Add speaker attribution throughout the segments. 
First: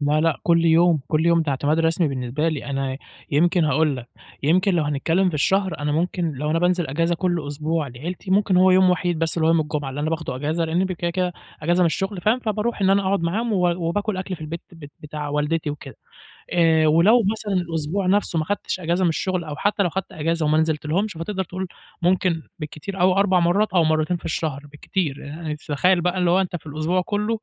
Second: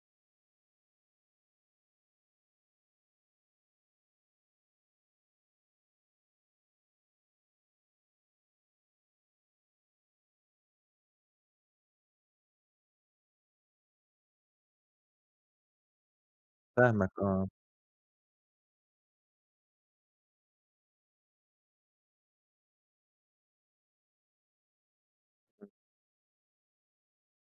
Speaker 1: لا لأ، كُلّ يوم، كُلّ يوم ده اعتماد رسمي بالنسبة لي، أنا يمكن هاقول لك، يمكن لو هنتكلّم في الشهر، أنا ممكن لو أنا بانزل أجازة كُلّ أسبوع لعيلتي، ممكن هو يوم وحيد بس اللي هو يوم الجمعة، اللي أنا باخده أجازة لأني ب كده كده أجازة من الشغل فاهم، فباروح إن أنا أقعد معاهم و وباكل أكْل في البيت بت بتاع والدتي وكده آآ،
Speaker 2: فاهمك
Speaker 1: ولو
Speaker 2: آه.
Speaker 1: مثلًا الأسبوع نَفسه ما خدتش أجازة من الشغل أو حتّى لو خدت أجازة وما نزلتلهمش، فتقدر تقول ممكن بالكتير أوي 4 مرات أو مرتين في الشهر بالكتير، ي
Speaker 2: [unintelligible]
Speaker 1: تتخيّل بقى اللي هو أنت في الأسبوع كلّه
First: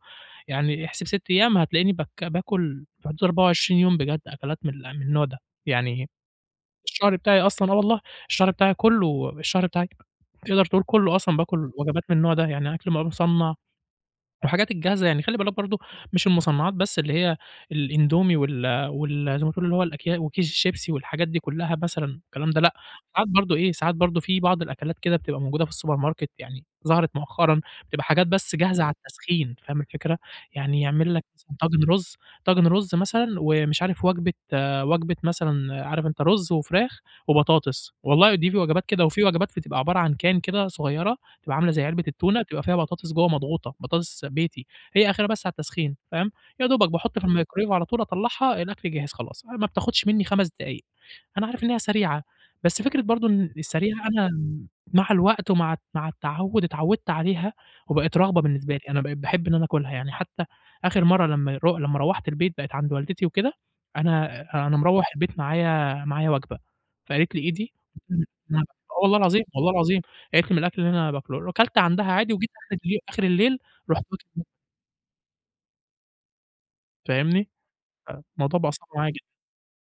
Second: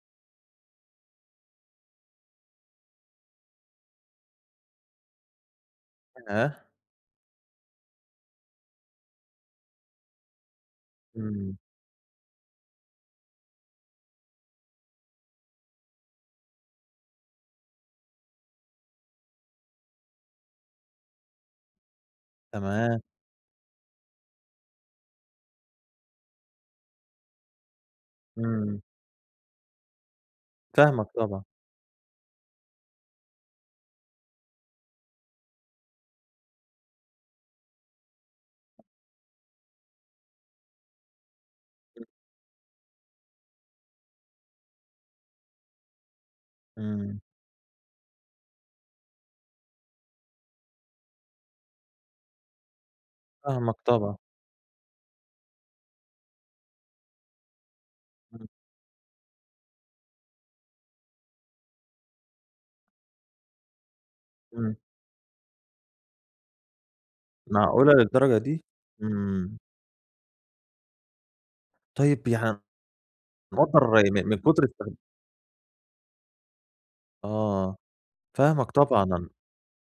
Speaker 1: يعني احسب 6 أيام هتلاقيني بك باكل في حدود 24 يوم بجد أكلات مل من النوع ده، يعني
Speaker 2: [unintelligible]
Speaker 1: الشهر بتاعي أصلًا آه والله، الشهر بتاعي كلّه، الشهر بتاعي تقدر تقول كلّه أصلًا
Speaker 2: إمم.
Speaker 1: باكل وجبات من النوع ده، يعني أكْل بقي مُصنّع والحاجات الجاهزة يعني، خلِّ بالك برضو مش المُصنّعات بس اللي هي الإندومي وال وال زي ما تقول اللي هو الأكيا وكيس الشيبسي والحاجات دي كلّها مثلًا الكلام ده، لأ،
Speaker 2: تمام.
Speaker 1: ساعات برضو إيه، ساعات برضو في بعض الأكلات كده بتبقى موجودة في السوبر ماركت يعني ظهرت مؤخرًا، بتبقى حاجات بس
Speaker 2: إمم.
Speaker 1: جاهزة على التسخين، فاهم الفكرة؟ يعني
Speaker 2: فاهمك
Speaker 1: يعمل لك
Speaker 2: طبعًا.
Speaker 1: مثلًا طاجن رز، طاجن رز مثلًا ومش عارف وجبة وجبة مثلًا عارف أنت رز وفراخ وبطاطس، والله ودي في وجبات كده، وفي وجبات ف بتبقى عبارة عن can كده صغيّرة، بتبقى عاملة زي علبة
Speaker 2: إمم.
Speaker 1: التونة، بتبقى فيها بطاطس جوه مضغوطة، بطاطس بيتي، هي آخرها بس على التسخين، فاهم؟ يا دوبك
Speaker 2: إمم.
Speaker 1: باحط في الميكروويف على طول أطلّعها، الأكل جهز خلاص، ما بتاخدش مني 5 دقايق. أنا عارف إن هي سريعة، بس فكرة برضو إن
Speaker 2: فاهمك
Speaker 1: السريعة
Speaker 2: طبعًا.
Speaker 1: أنا مع الوقت ومع مع التعوّد اتعوّدت عليها وبقت رغبة
Speaker 2: إمم.
Speaker 1: بالنسبة لي. أنا بقيت باحب إن أنا آكلها، يعني حتّى آخر مَرّة لمّا يرو لمّا روّحت البيت بقيت عند والدتي وكده أنا
Speaker 2: إمم.
Speaker 1: أنا مروّح البيت معايا معايا وجبة، فقالت لي: "إيه دي؟"
Speaker 2: معقولة
Speaker 1: [unintelligible]
Speaker 2: للدرجة دي!
Speaker 1: آه والله العظيم،
Speaker 2: إمم.
Speaker 1: والله العظيم قالت لي: "من الأكل اللي أنا باكله"، وكلت عندها
Speaker 2: طيّب
Speaker 1: عادي وجيت
Speaker 2: يع
Speaker 1: آخر اللي آخر الليل
Speaker 2: [unintelligible]
Speaker 1: رُحت
Speaker 2: من من
Speaker 1: واكل
Speaker 2: كُتر استخد
Speaker 1: فاهمني؟
Speaker 2: آه،
Speaker 1: فالموضوع
Speaker 2: فاهمك
Speaker 1: بقى صعب
Speaker 2: طبعًا
Speaker 1: معايا جدًا.
Speaker 2: ن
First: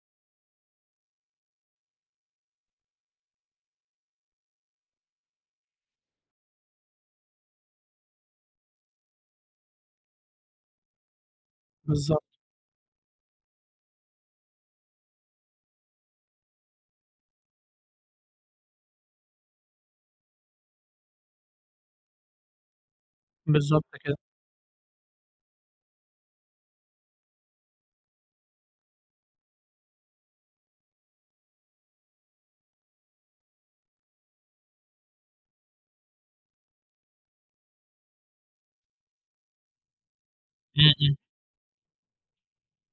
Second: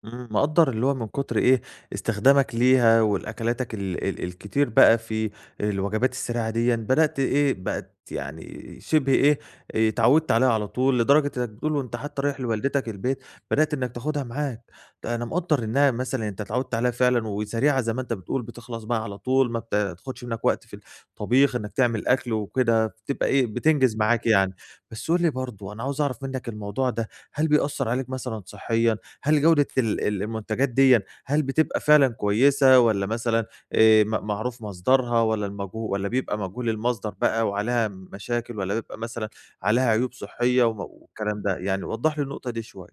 Speaker 2: إمم مقدّر اللي هو من كتر إيه استخدامك ليها والأكلاتك ال ال الكتير بقى في الوجبات السريعة ديًِّا، بدأْت إيه بقت يعني شِبه إيه آآ، اتعوّدت عليها على طول، لدرجة إنّك بتقول وأنت حتّى
Speaker 1: بالضبط.
Speaker 2: رايح لوالدتك البيت بدأت إنّك تاخدها معاك. أنا مقدّر إنّها مثلًا أنت اتعوّدت عليها فعلًا وسريعة زي ما أنت بتقول، بتخلص بقى على طول، ما بتا تاخدش منك وقت في الطبيخ إنّك تعمل أكْل وكده، فبتبقى إيه
Speaker 1: بالضبط
Speaker 2: بتنجز
Speaker 1: كده.
Speaker 2: معاك يعني. بس قُل لي برضو أنا عاوز اعرف منك الموضوع ده، هل بيأثّر عليك مثلًا صحيًا، هل جودة ال ال المنتجات ديًِّا هل بتبقى فعلًا كويسة والّا مثلًا آآ م معروف مصدرها والّا المجهو والّا بيبقى مجهول المصدر بقى وعليها مشاكل، والّا بيبقى مثلًا عليها عيوب صحية و
Speaker 1: إمم إمم.
Speaker 2: والكلام ده؟ يعني وضّح لي النقطة دي شويّة.